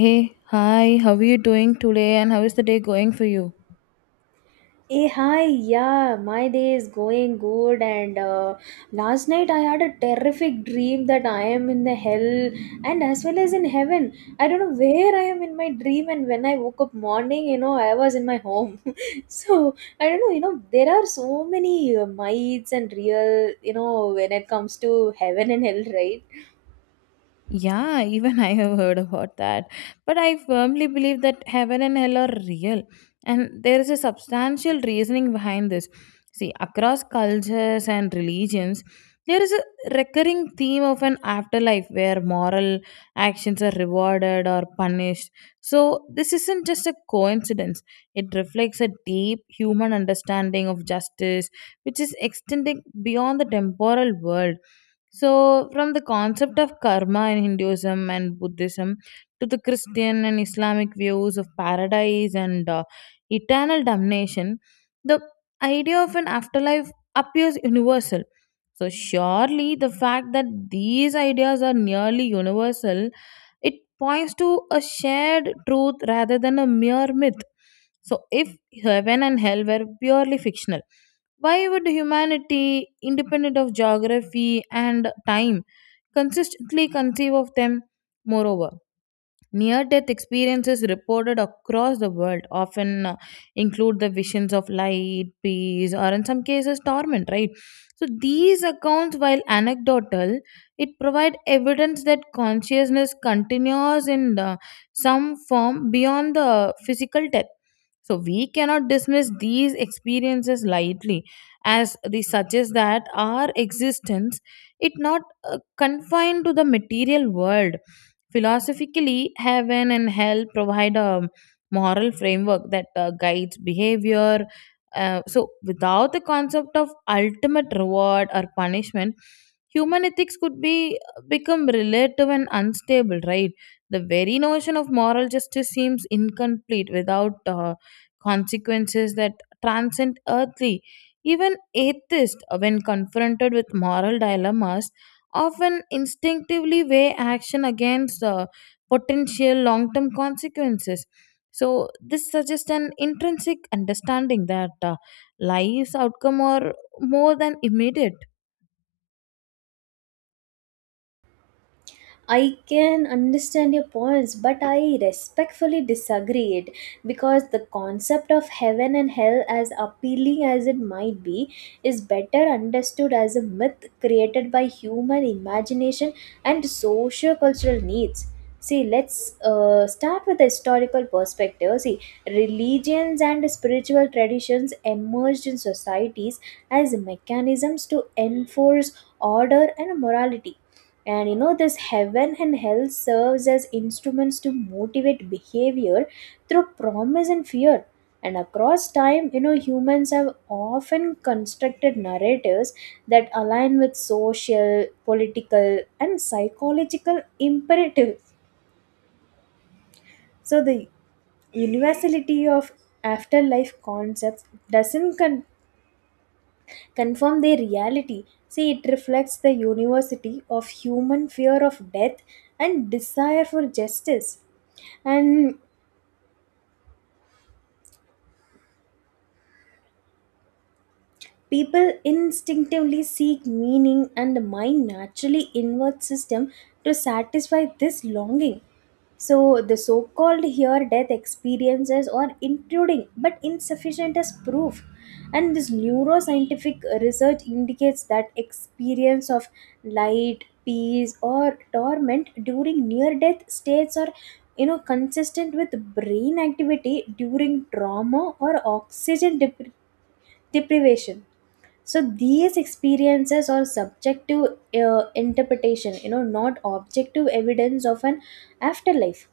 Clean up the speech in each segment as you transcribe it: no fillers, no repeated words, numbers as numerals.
Hey, hi, how are you doing today and how is the day going for you? Hey, hi, yeah, my day is going good. And last night I had a terrific dream that I am in the hell and as well as in heaven. I don't know where I am in my dream. And when I woke up morning, I was in my home. So I don't know, there are so many myths and real, you know, when it comes to heaven and hell, right? Yeah, even I have heard about that. But I firmly believe that heaven and hell are real, and there is a substantial reasoning behind this. See, across cultures and religions, there is a recurring theme of an afterlife where moral actions are rewarded or punished. So this isn't just a coincidence, it reflects a deep human understanding of justice, which is extending beyond the temporal world. So from the concept of karma in Hinduism and Buddhism to the Christian and Islamic views of paradise and eternal damnation, the idea of an afterlife appears universal. So surely the fact that these ideas are nearly universal, it points to a shared truth rather than a mere myth. So if heaven and hell were purely fictional, why would humanity, independent of geography and time, consistently conceive of them? Moreover, near death experiences reported across the world often include the visions of light, peace, or in some cases, torment, right? So these accounts, while anecdotal, it provide evidence that consciousness continues in some form beyond the physical death, so we cannot dismiss these experiences lightly, as they suggest that our existence is not confined to the material world. Philosophically, heaven and hell provide a moral framework that guides behavior. So without the concept of ultimate reward or punishment, human ethics could be become relative and unstable. Right, the very notion of moral justice seems incomplete without. Consequences that transcend earthly. Even atheists, when confronted with moral dilemmas, often instinctively weigh action against potential long term consequences. So this suggests an intrinsic understanding that life's outcome are more than immediate. I can understand your points, but I respectfully disagree it because the concept of heaven and hell, as appealing as it might be, is better understood as a myth created by human imagination and socio-cultural needs. See, let's start with the historical perspective. See, religions and spiritual traditions emerged in societies as mechanisms to enforce order and morality, and you know this heaven and hell serves as instruments to motivate behavior through promise and fear, and across time you know humans have often constructed narratives that align with social, political, and psychological imperatives. So the universality of afterlife concepts doesn't confirm their reality. See, it reflects the university of human fear of death and desire for justice. And people instinctively seek meaning, and the mind naturally inverts system to satisfy this longing. So the so-called here death experiences are intruding but insufficient as proof. And this neuroscientific research indicates that experience of light, peace, or torment during near-death states are you know consistent with brain activity during trauma or oxygen deprivation. So these experiences are subjective interpretation, you know, not objective evidence of an afterlife.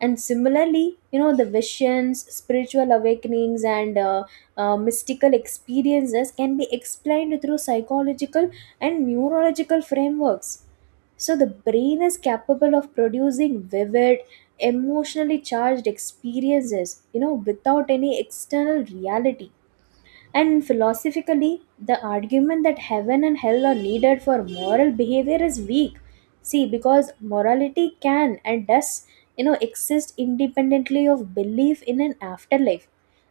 And similarly you know the visions, spiritual awakenings, and mystical experiences can be explained through psychological and neurological frameworks. So the brain is capable of producing vivid, emotionally charged experiences you know without any external reality. And philosophically, the argument that heaven and hell are needed for moral behavior is weak. See, because morality can and does, you know, exist independently of belief in an afterlife.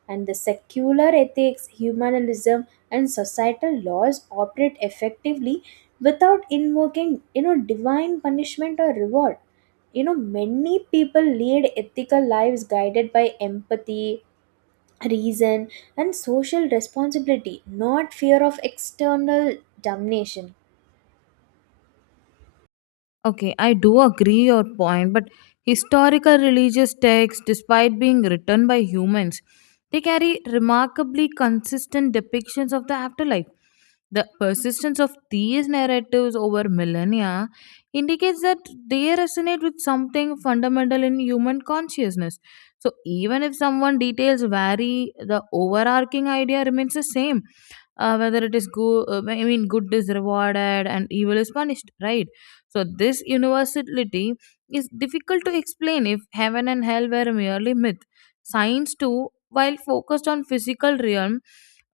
And the secular ethics, humanism, and societal laws operate effectively without invoking, you know, divine punishment or reward. You know many people lead ethical lives guided by empathy, reason, and social responsibility, not fear of external damnation. Okay, I do agree your point, but historical religious texts, despite being written by humans, they carry remarkably consistent depictions of the afterlife. The persistence of these narratives over millennia indicates that they resonate with something fundamental in human consciousness. So even if someone details vary, the overarching idea remains the same, whether it is good I mean good is rewarded and evil is punished, right? So this universality is difficult to explain if heaven and hell were merely myth. Science too, while focused on physical realm,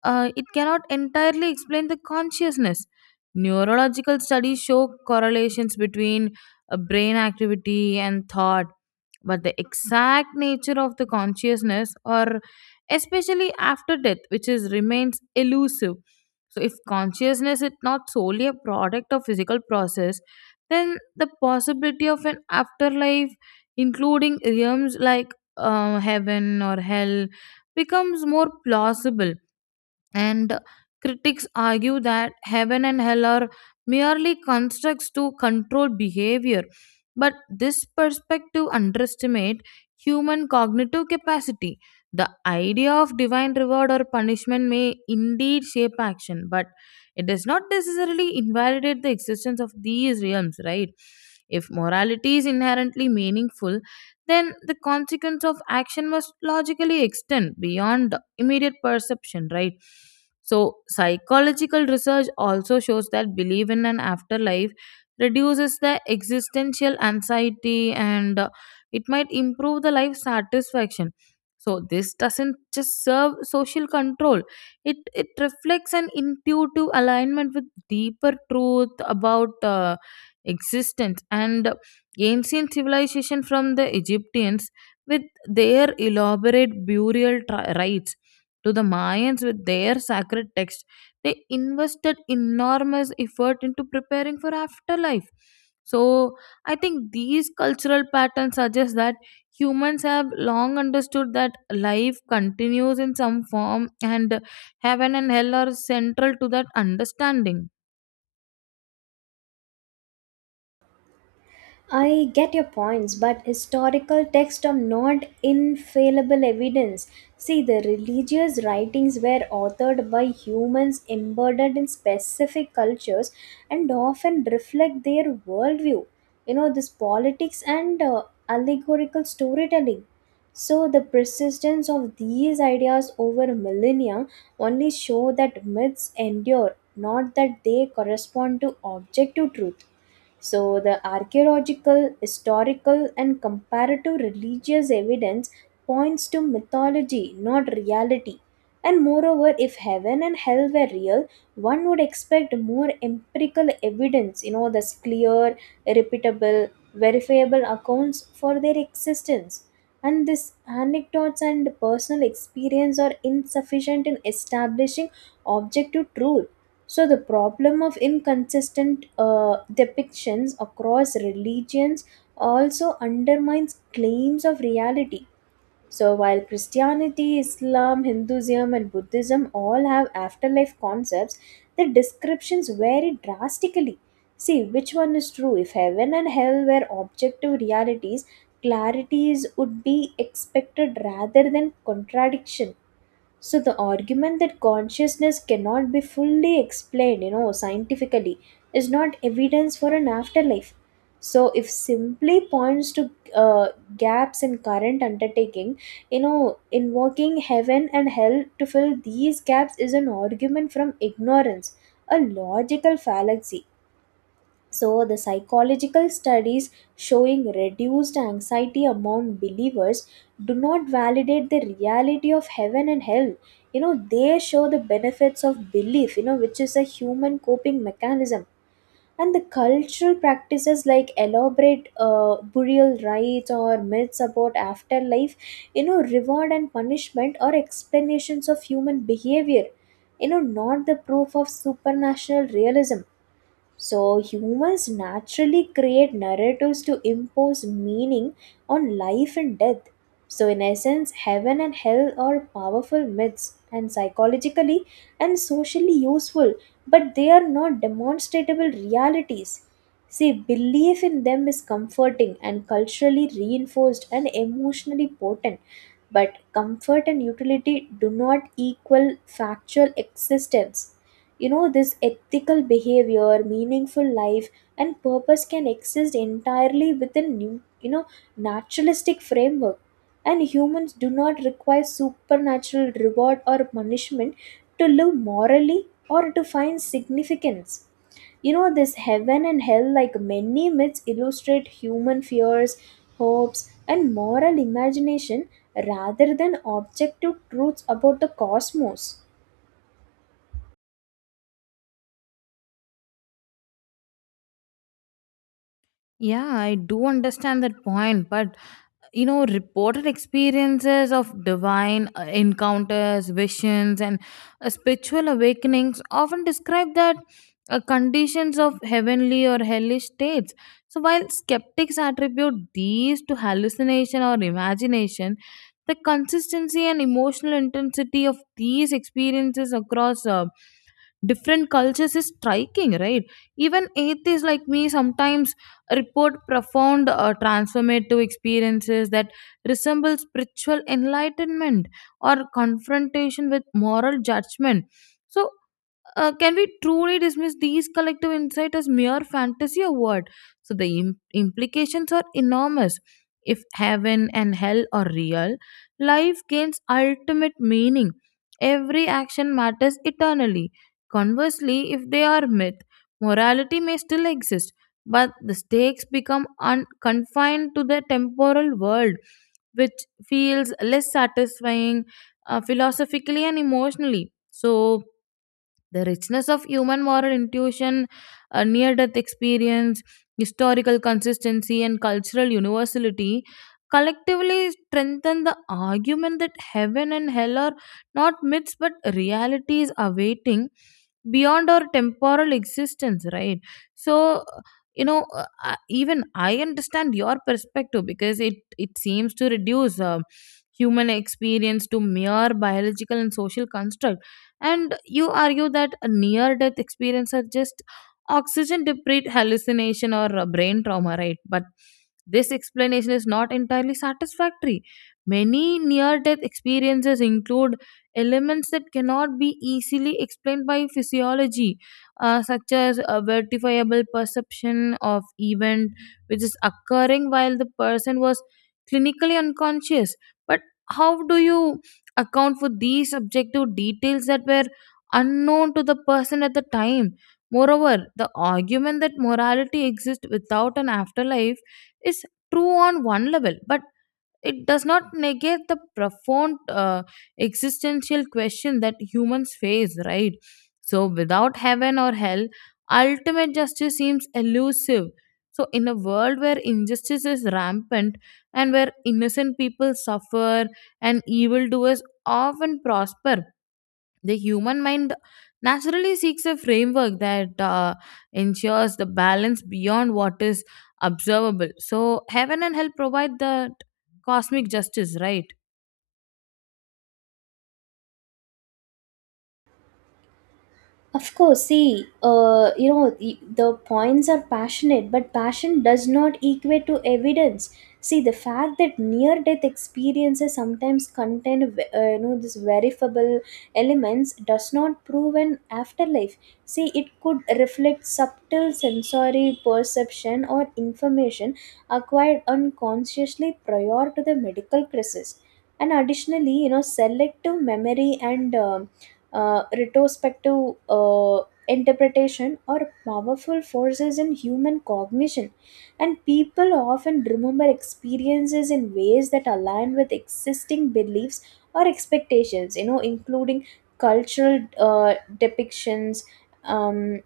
it cannot entirely explain the consciousness. Neurological studies show correlations between brain activity and thought, but the exact nature of the consciousness, or especially after death, which is remains elusive. So if consciousness is not solely a product of physical process, then the possibility of an afterlife including realms like heaven or hell becomes more plausible. And critics argue that heaven and hell are merely constructs to control behavior, but this perspective underestimates human cognitive capacity. The idea of divine reward or punishment may indeed shape action, but it does not necessarily invalidate the existence of these realms, right? If morality is inherently meaningful, then the consequence of action must logically extend beyond immediate perception, right? So psychological research also shows that belief in an afterlife reduces the existential anxiety and it might improve the life satisfaction. So this doesn't just serve social control, it reflects an intuitive alignment with deeper truth about existence. And ancient civilization, from the Egyptians with their elaborate rites to the Mayans with their sacred text. They invested enormous effort into preparing for afterlife. So I think these cultural patterns suggest that humans have long understood that life continues in some form, and heaven and hell are central to that understanding. I get your points, but historical texts are not infallible evidence. See, the religious writings were authored by humans embedded in specific cultures and often reflect their worldview. You know, this politics and allegorical storytelling. So the persistence of these ideas over millennia only show that myths endure, not that they correspond to objective truth. So the archaeological, historical, and comparative religious evidence points to mythology, not reality. And moreover, if heaven and hell were real, one would expect more empirical evidence, you know, thus clear, repeatable, verifiable accounts for their existence. And these anecdotes and personal experience are insufficient in establishing objective truth. So the problem of inconsistent depictions across religions also undermines claims of reality. So, while Christianity, Islam, Hinduism, and Buddhism all have afterlife concepts, the descriptions vary drastically. See, which one is true? If heaven and hell were objective realities, clarities would be expected rather than contradiction. So the argument that consciousness cannot be fully explained, you know, scientifically is not evidence for an afterlife. So if simply points to gaps in current undertaking. You know, invoking heaven and hell to fill these gaps is an argument from ignorance, a logical fallacy. So, the psychological studies showing reduced anxiety among believers do not validate the reality of heaven and hell. You know, they show the benefits of belief, you know, which is a human coping mechanism. And the cultural practices like elaborate burial rites or myths about afterlife, you know, reward and punishment or explanations of human behavior, you know, not the proof of supernatural realism. So, humans naturally create narratives to impose meaning on life and death. So, in essence, heaven and hell are powerful myths and psychologically and socially useful, but they are not demonstrable realities. See, belief in them is comforting and culturally reinforced and emotionally potent. But comfort and utility do not equal factual existence. You know this ethical behavior, meaningful life, and purpose can exist entirely within new, you know, naturalistic framework. And humans do not require supernatural reward or punishment to live morally or to find significance. You know this heaven and hell like many myths illustrate human fears, hopes, and moral imagination rather than objective truths about the cosmos. Yeah, I do understand that point, but you know reported experiences of divine encounters, visions, and spiritual awakenings often describe that conditions of heavenly or hellish states. So while skeptics attribute these to hallucination or imagination, the consistency and emotional intensity of these experiences across different cultures is striking, right? Even atheists like me sometimes report profound transformative experiences that resemble spiritual enlightenment or confrontation with moral judgment. So can we truly dismiss these collective insights as mere fantasy or what? So the implications are enormous. If heaven and hell are real, life gains ultimate meaning. Every action matters eternally. Conversely, if they are myth, morality may still exist, but the stakes become confined to the temporal world, which feels less satisfying philosophically and emotionally. So the richness of human moral intuition, near death experience, historical consistency, and cultural universality collectively strengthen the argument that heaven and hell are not myths but realities awaiting beyond our temporal existence, right? So, you know, even I understand your perspective because it seems to reduce. Human experience to mere biological and social construct. And you argue that a near death experience are just oxygen deprived hallucination or a brain trauma, right? But this explanation is not entirely satisfactory. Many near death experiences include elements that cannot be easily explained by physiology, such as a verifiable perception of event which is occurring while the person was clinically unconscious. But how do you account for these objective details that were unknown to the person at the time? Moreover, the argument that morality exists without an afterlife is true on one level, but it does not negate the profound existential question that humans face, right? So without heaven or hell, ultimate justice seems elusive. So in a world where injustice is rampant and where innocent people suffer and evildoers often prosper, the human mind naturally seeks a framework that ensures the balance beyond what is observable. So heaven and hell provide the cosmic justice, right? Of course, see, the points are passionate, but passion does not equate to evidence. See, the fact that near-death experiences sometimes contain, you know, this verifiable elements does not prove an afterlife. See, it could reflect subtle sensory perception or information acquired unconsciously prior to the medical crisis. And additionally, you know, selective memory and retrospective interpretation are powerful forces in human cognition, and people often remember experiences in ways that align with existing beliefs or expectations, you know, including cultural depictions. Um,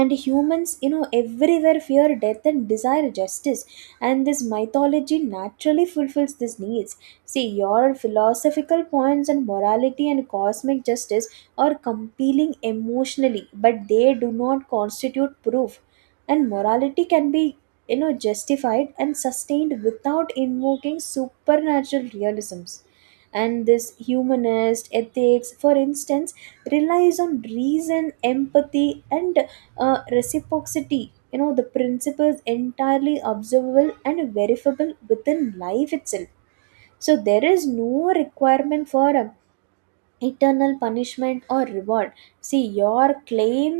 and humans you know everywhere fear death and desire justice, and this mythology naturally fulfills these needs. See, your philosophical points on morality and cosmic justice are compelling emotionally, but they do not constitute proof. And morality can be, you know, justified and sustained without invoking supernatural realisms. And this humanist ethics, for instance, relies on reason, empathy, and reciprocity. You know the principle is entirely observable and verifiable within life itself. So there is no requirement for eternal punishment or reward. See your claim,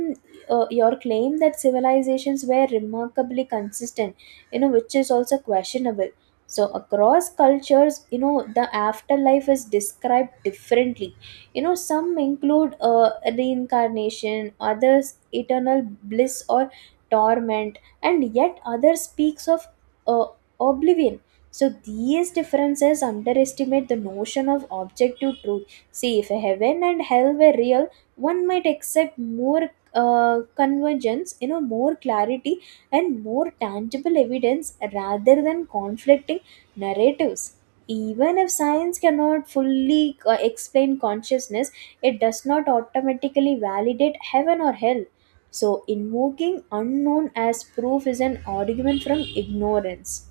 your claim that civilizations were remarkably consistent, you know, which is also questionable. So across cultures you know the afterlife is described differently. You know some include reincarnation, others eternal bliss or torment, and yet others speaks of uh, oblivion. So these differences underestimate the notion of objective truth. See, if heaven and hell were real, one might accept more convergence, you know, more clarity and more tangible evidence rather than conflicting narratives. Even if science cannot fully explain consciousness, it does not automatically validate heaven or hell. So, invoking unknown as proof is an argument from ignorance.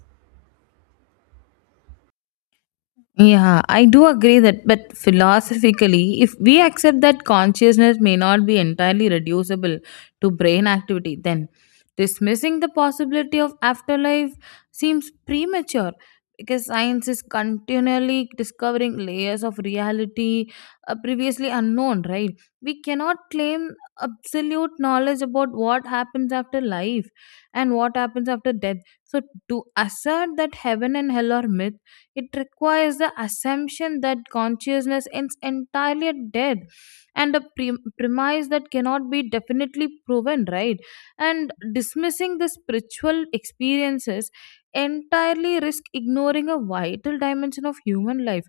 Yeah, I do agree that, but philosophically, if we accept that consciousness may not be entirely reducible to brain activity, then dismissing the possibility of afterlife seems premature, because science is continually discovering layers of reality previously unknown, right? We cannot claim absolute knowledge about what happens after life and what happens after death. So to assert that heaven and hell are myths, it requires the assumption that consciousness is entirely dead, and a premise that cannot be definitely proven, right? And dismissing the spiritual experiences entirely risk ignoring a vital dimension of human life.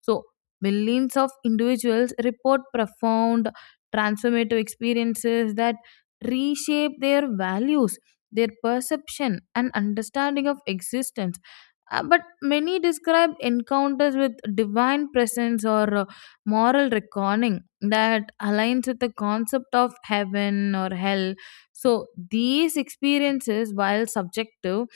So millions of individuals report profound transformative experiences that reshape their values, their perception, and understanding of existence, but many describe encounters with divine presence or moral reckoning that aligns with the concept of heaven or hell. So these experiences, while subjective,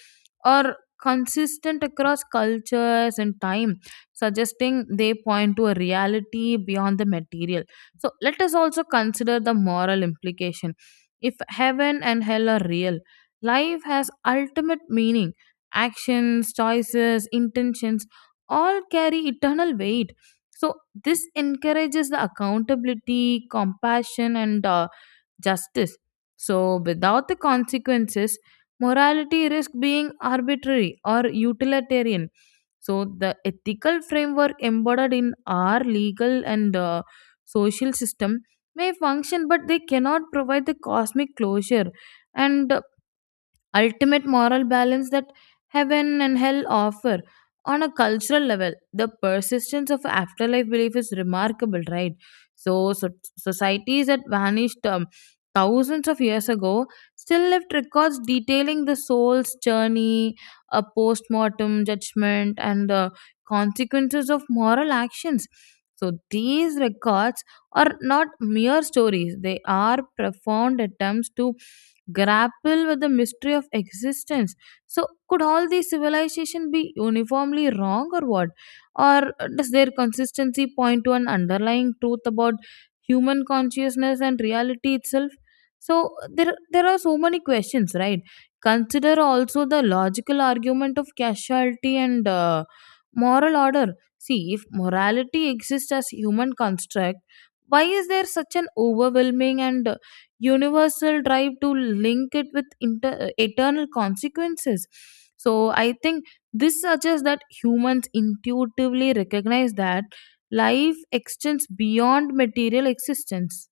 are consistent across cultures and time, suggesting they point to a reality beyond the material. So let us also consider the moral implication. If heaven and hell are real, life has ultimate meaning. Actions, choices, intentions all carry eternal weight. So this encourages the accountability, compassion, and justice. So without the consequences, morality risks being arbitrary or utilitarian. So the ethical framework embodied in our legal and social system may function, but they cannot provide the cosmic closure. And ultimate moral balance that heaven and hell offer. On a cultural level, the persistence of afterlife belief is remarkable, right? So societies that vanished thousands of years ago still left records detailing the soul's journey, a post mortem judgment, and the consequences of moral actions. So these records are not mere stories, they are profound attempts to grapple with the mystery of existence. So could all these civilization be uniformly wrong or what? Or does their consistency point to an underlying truth about human consciousness and reality itself? So there are so many questions, right? Consider also the logical argument of causality and moral order. See, if morality exists as human construct, why is there such an overwhelming and universal drive to link it with eternal consequences? So I think this suggests that humans intuitively recognize that life extends beyond material existence.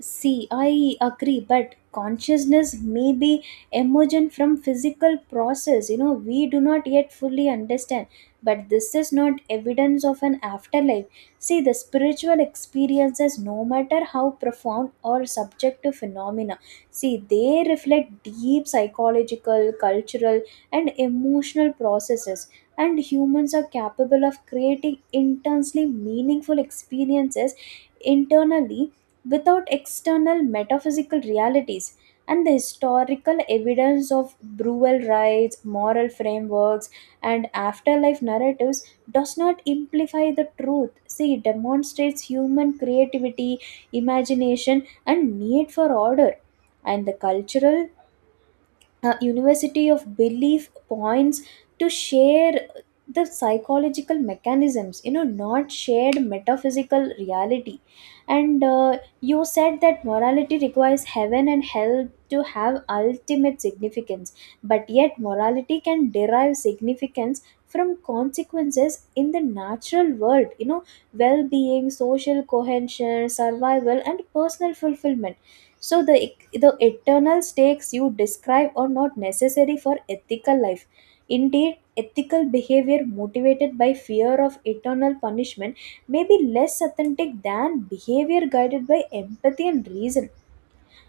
See, I agree, but consciousness may be emergent from physical process. You know, we do not yet fully understand, but this is not evidence of an afterlife. See, the spiritual experiences, no matter how profound or subjective phenomena, see, they reflect deep psychological, cultural, and emotional processes. And humans are capable of creating intensely meaningful experiences internally without external metaphysical realities. And the historical evidence of brutal rites, moral frameworks, and afterlife narratives does not imply the truth. See, it demonstrates human creativity, imagination, and need for order. And the cultural university of belief points to share the psychological mechanisms, you know, not shared metaphysical reality. And you said that morality requires heaven and hell to have ultimate significance, but yet morality can derive significance from consequences in the natural world, you know, well-being, social cohesion, survival, and personal fulfillment. So the eternal stakes you describe are not necessary for ethical life. Indeed, ethical behavior motivated by fear of eternal punishment may be less authentic than behavior guided by empathy and reason.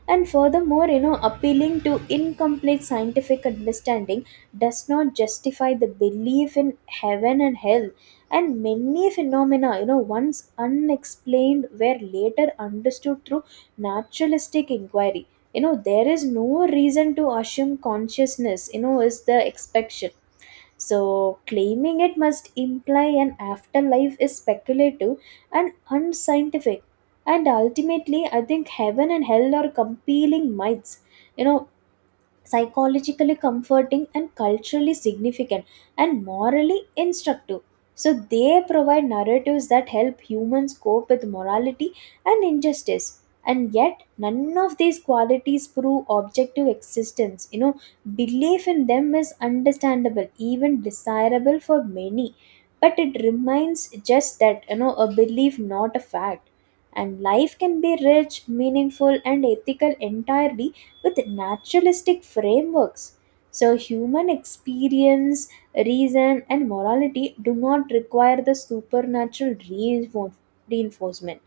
And furthermore you know appealing to incomplete scientific understanding does not justify the belief in heaven and hell. And many phenomena, you know, once unexplained were later understood through naturalistic inquiry. You know there is no reason to assume consciousness, you know, is the exception. So, claiming it must imply an afterlife is speculative and unscientific. And ultimately, I think heaven and hell are compelling myths. You know, psychologically comforting and culturally significant and morally instructive. So they provide narratives that help humans cope with morality and injustice. And yet, none of these qualities prove objective existence. You know, belief in them is understandable, even desirable for many, but it remains just that, you know, a belief, not a fact. And life can be rich, meaningful, and ethical entirely with naturalistic frameworks. So, human experience, reason, and morality do not require the supernatural reinforcement.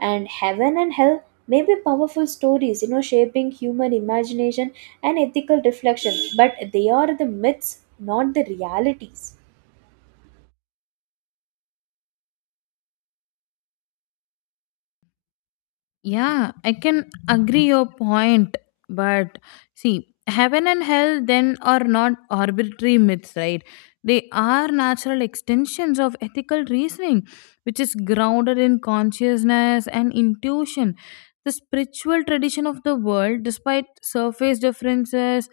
And heaven and hell may be powerful stories, you know, shaping human imagination and ethical reflection, but they are the myths, not the realities. Yeah, I can agree your point, but see, heaven and hell then are not arbitrary myths, right? They are natural extensions of ethical reasoning, which is grounded in consciousness and intuition. The spiritual tradition of the world, despite surface differences,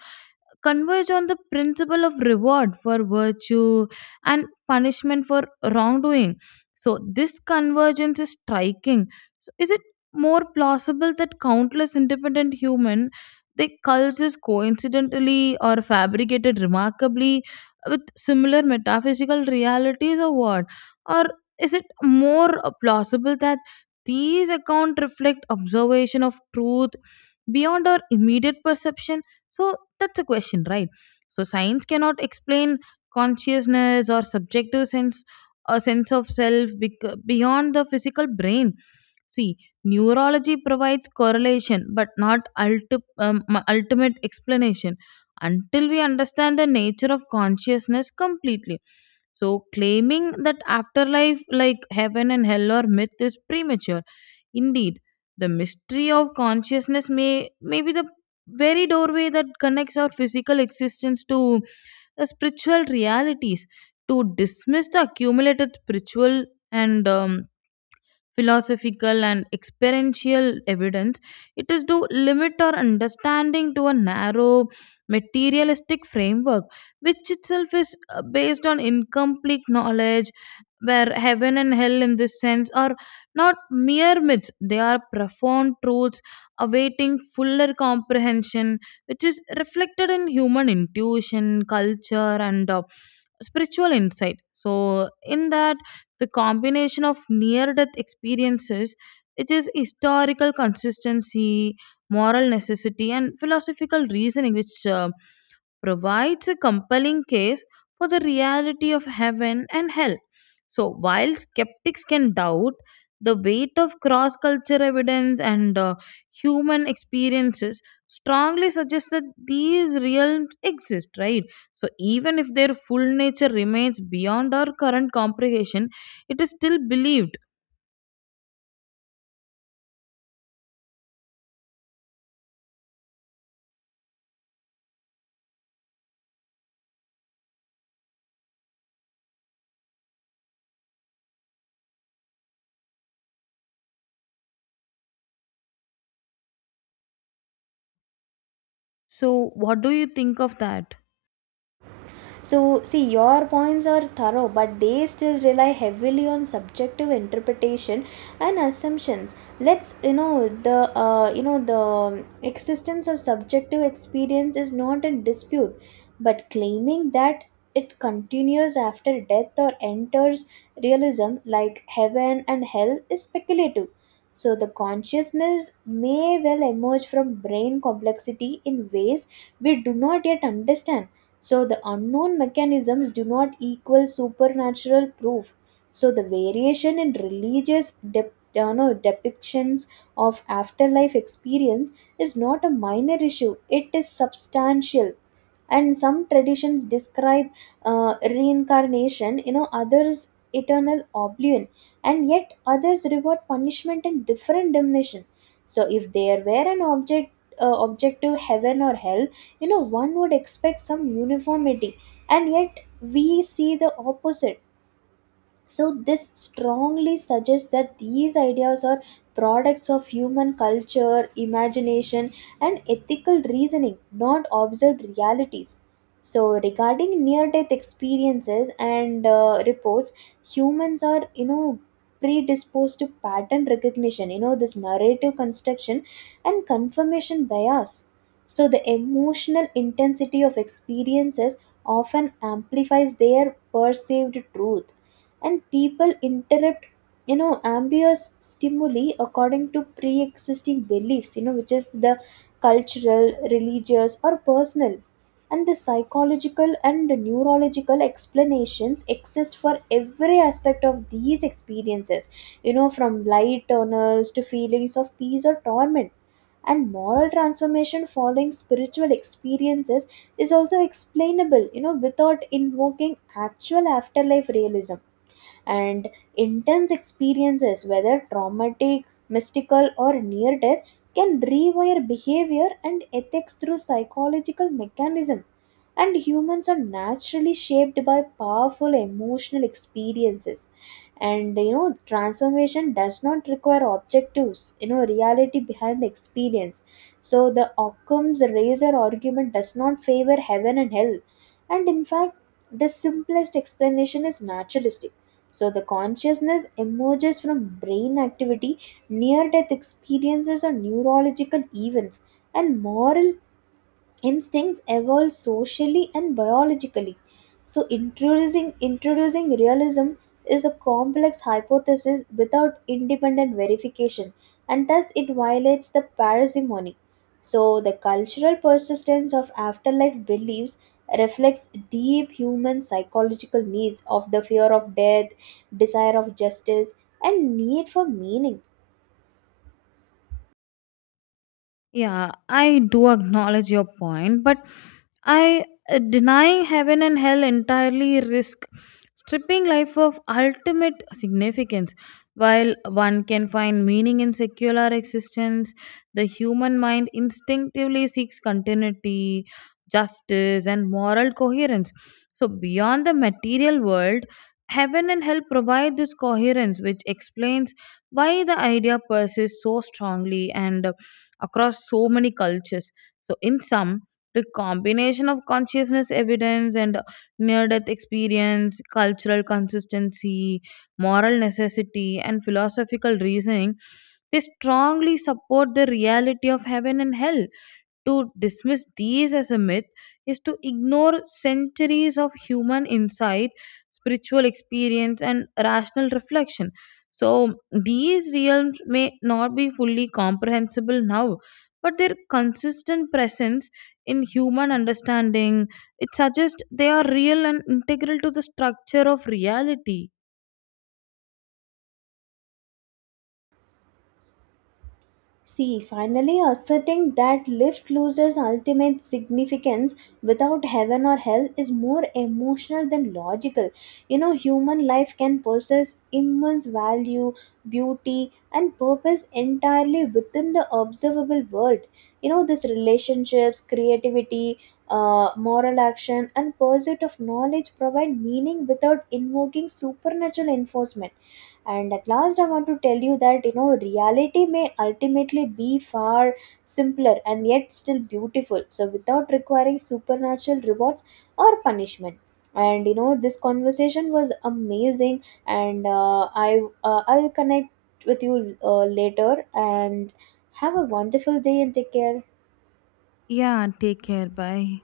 converge on the principle of reward for virtue and punishment for wrongdoing. So this convergence is striking. So is it more plausible that countless independent human they cultures coincidentally or fabricated remarkably with similar metaphysical realities or what? Or is it more plausible that these accounts reflect observation of truth beyond our immediate perception? So that's a question, right? So science cannot explain consciousness or subjective sense, a sense of self beyond the physical brain. See, neurology provides correlation but not ultimate explanation until we understand the nature of consciousness completely. So claiming that afterlife like heaven and hell or myth is premature. Indeed, the mystery of consciousness may be the very doorway that connects our physical existence to the spiritual realities. To dismiss the accumulated spiritual and philosophical and experiential evidence, it is to limit our understanding to a narrow materialistic framework, which itself is based on incomplete knowledge, where heaven and hell in this sense are not mere myths, they are profound truths awaiting fuller comprehension, which is reflected in human intuition, culture, and spiritual insight. So in that, the combination of near death experiences, which is historical consistency, moral necessity, and philosophical reasoning, which provides a compelling case for the reality of heaven and hell. So while skeptics can doubt, the weight of cross cultural evidence and human experiences, strongly suggests that these realms exist, right? So even if their full nature remains beyond our current comprehension, it is still believed. So what do you think of that? So, see, your points are thorough, but they still rely heavily on subjective interpretation and assumptions. Let's, you know, the existence of subjective experience is not in dispute, but claiming that it continues after death or enters realism like heaven and hell is speculative. So, the consciousness may well emerge from brain complexity in ways we do not yet understand. So the unknown mechanisms do not equal supernatural proof. So the variation in religious dep- no, depictions of afterlife experience is not a minor issue, it is substantial. And some traditions describe reincarnation, you know, others eternal oblivion, and yet others reward punishment in different dimension. So if there were an objective heaven or hell, you know, one would expect some uniformity, and yet we see the opposite. So, this strongly suggests that these ideas are products of human culture, imagination, and ethical reasoning, not observed realities. So, regarding near death experiences and reports, humans are, you know, predisposed to pattern recognition, you know, this narrative construction and confirmation bias. So, the emotional intensity of experiences often amplifies their perceived truth, and people interrupt you know ambiguous stimuli according to pre-existing beliefs, you know, which is the cultural, religious, or personal. And the psychological and neurological explanations exist for every aspect of these experiences, you know, from light tunnels to feelings of peace or torment. And moral transformation following spiritual experiences is also explainable, you know, without invoking actual afterlife realism. And intense experiences, whether traumatic, mystical, or near death, can rewire behavior and ethics through psychological mechanism. And humans are naturally shaped by powerful emotional experiences, and you know transformation does not require objectives, you know, reality behind the experience. So the Occam's razor argument does not favor heaven and hell. And in fact, the simplest explanation is naturalistic. So the consciousness emerges from brain activity, near death experiences, or neurological events, and moral instincts evolve socially and biologically. So introducing realism is a complex hypothesis without independent verification, and thus it violates the parsimony. So the cultural persistence of afterlife beliefs reflects deep human psychological needs of the fear of death, desire of justice, and need for meaning. Yeah, I do acknowledge your point, but I denying heaven and hell entirely risk stripping life of ultimate significance. While one can find meaning in secular existence, the human mind instinctively seeks continuity, justice, and moral coherence. So beyond the material world, heaven and hell provide this coherence, which explains why the idea persists so strongly and across so many cultures. So in sum, the combination of consciousness evidence and near death experience, cultural consistency, moral necessity, and philosophical reasoning, they strongly support the reality of heaven and hell. To dismiss these as a myth is to ignore centuries of human insight, spiritual experience, and rational reflection. So these realms may not be fully comprehensible now, but their consistent presence in human understanding, it suggests they are real and integral to the structure of reality. See, finally asserting that lift loses ultimate significance without heaven or hell is more emotional than logical. You know, human life can possess immense value, beauty, and purpose entirely within the observable world. You know, this relationships, creativity, moral action, and pursuit of knowledge provide meaning without invoking supernatural enforcement. And at last I want to tell you that you know reality may ultimately be far simpler and yet still beautiful, so without requiring supernatural rewards or punishment. And you know this conversation was amazing, and I'll connect with you later, and have a wonderful day and take care. Yeah, take care. Bye.